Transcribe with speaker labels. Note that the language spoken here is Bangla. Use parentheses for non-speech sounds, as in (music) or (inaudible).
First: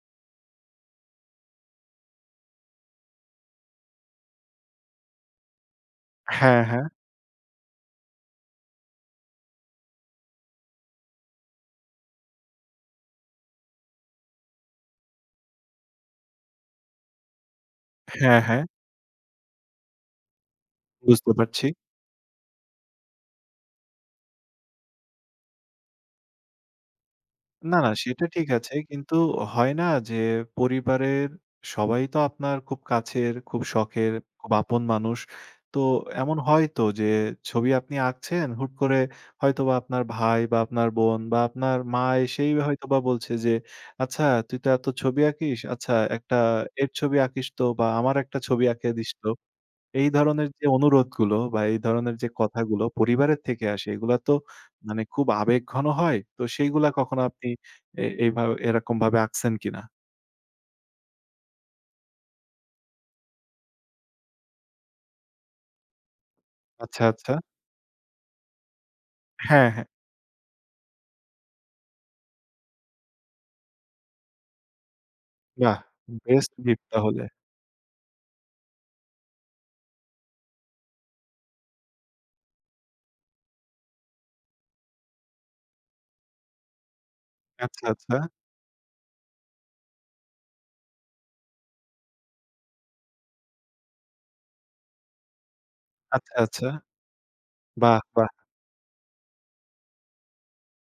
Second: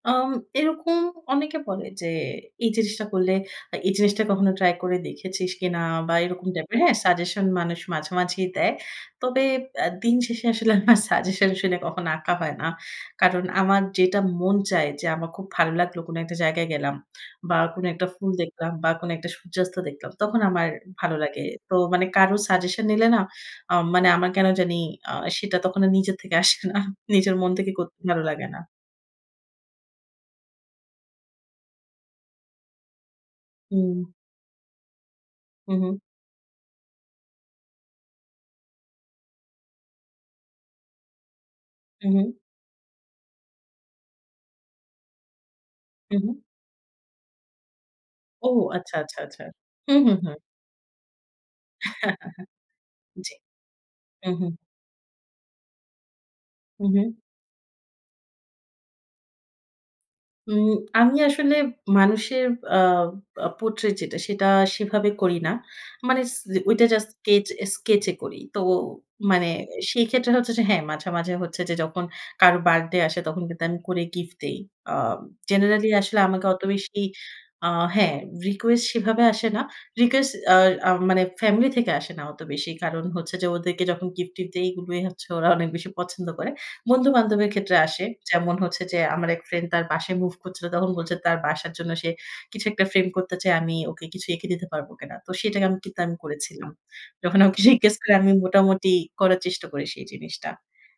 Speaker 1: আম এরকম অনেকে বলে, যে, এই জিনিসটা করলে, আ এই জিনিসটা কখনো ট্রাই করে দেখেছিস কিনা? বা এরকম
Speaker 2: হ্যাঁ,
Speaker 1: টাইপের
Speaker 2: হ্যাঁ।
Speaker 1: হ্যাঁ, সাজেশন মানুষ মাঝে, মাঝেই দেয়। তবে অ্যা দিন শেষে আসলে আমার সাজেশন শুনে কখনো আঁকা হয় না। কারণ আমার যেটা মন চায় যে, আমার খুব ভালো লাগলো কোন একটা জায়গায় গেলাম বা কোন একটা ফুল
Speaker 2: হ্যাঁ, হ্যাঁ।
Speaker 1: দেখলাম বা কোন একটা সূর্যাস্ত দেখলাম তখন আমার ভালো
Speaker 2: বুঝতে
Speaker 1: লাগে।
Speaker 2: পারছি।
Speaker 1: তো মানে কারো সাজেশন নিলে না আম মানে আমার কেন জানি আ সেটা তখন আর নিজের থেকে আসে না। নিজের মন থেকে
Speaker 2: না,
Speaker 1: কত
Speaker 2: না
Speaker 1: ভালো
Speaker 2: সেটা
Speaker 1: লাগে
Speaker 2: ঠিক
Speaker 1: না।
Speaker 2: আছে কিন্তু হয় না যে, পরিবারের সবাই তো আপনার খুব কাছের, খুব
Speaker 1: হুম।
Speaker 2: শখের, খুব আপন মানুষ। তো
Speaker 1: উহু।
Speaker 2: এমন হয়তো যে, ছবি আপনি আঁকছেন হুট করে হয়তোবা আপনার ভাই বা আপনার বোন বা আপনার মা
Speaker 1: উহু।
Speaker 2: এসেই হয়তোবা বলছে, যে, আচ্ছা "তুই তো এত ছবি আঁকিস। আচ্ছা একটা
Speaker 1: উহু।
Speaker 2: এর ছবি আঁকিস তো বা আমার একটা
Speaker 1: ও
Speaker 2: ছবি এঁকে
Speaker 1: আচ্ছা,
Speaker 2: দিস
Speaker 1: আচ্ছা,
Speaker 2: তো।"
Speaker 1: আচ্ছা। হুম,
Speaker 2: এই
Speaker 1: হুম, হুম।
Speaker 2: ধরনের যে, অনুরোধগুলো বা এই ধরনের যে,
Speaker 1: (chuckles)
Speaker 2: কথাগুলো
Speaker 1: জি।
Speaker 2: পরিবারের থেকে আসে এগুলা তো
Speaker 1: উহু।
Speaker 2: মানে খুব আবেগঘন হয়। তো সেইগুলা
Speaker 1: হুম, হুম।
Speaker 2: কখনো আপনি এ এভাবে এরকম ভাবে আঁকছেন কিনা?
Speaker 1: উম আমি আসলে মানুষের আ portrait যেটা সেটা সেভাবে করি না। মানে ছি ওইটা
Speaker 2: আচ্ছা,
Speaker 1: জাস্ট
Speaker 2: আচ্ছা।
Speaker 1: কেচ sketch এ করি। তো মানে
Speaker 2: হ্যাঁ, হ্যাঁ।
Speaker 1: সেই ক্ষেত্রে হচ্ছে যে, হ্যাঁ, মাঝে, মাঝে হচ্ছে যে, যখন কারো বার্থডে আসে তখন কিন্তু আমি করে গিফট দেই। আ
Speaker 2: বাহ!
Speaker 1: generally আসলে আমাকে
Speaker 2: বেস্ট
Speaker 1: অত
Speaker 2: গিফট
Speaker 1: বেশি
Speaker 2: তাহলে।
Speaker 1: আ হ্যাঁ, রিকোয়েস্ট সেভাবে আসে না। রিকোয়েস্ট আ আম মানে ফ্যামিলি থেকে আসে না অত বেশি। কারণ হচ্ছে যে, ওদেরকে যখন গিফট-টিফ্ট দেয় এগুলোই হচ্ছে ওরা অনেক বেশি পছন্দ করে। বন্ধু-বান্ধবের ক্ষেত্রে
Speaker 2: আচ্ছা,
Speaker 1: আসে।
Speaker 2: আচ্ছা।
Speaker 1: যেমন হচ্ছে যে, আমার এক ফ্রেন্ড তার বাসায় মুভ করছিল। তখন বলছে তার বাসার জন্য সে কিছু একটা ফ্রেম করতেছে আমি ওকে কিছু এঁকে দিতে পারব কিনা? তো সেটাকে আমি কিন্তু আমি
Speaker 2: আচ্ছা, আচ্ছা।
Speaker 1: করেছিলাম। যখন আমাকে জিজ্ঞেস
Speaker 2: বাহ!
Speaker 1: করে
Speaker 2: বাহ!
Speaker 1: আমি মোটামুটি করার চেষ্টা করি সেই জিনিসটা।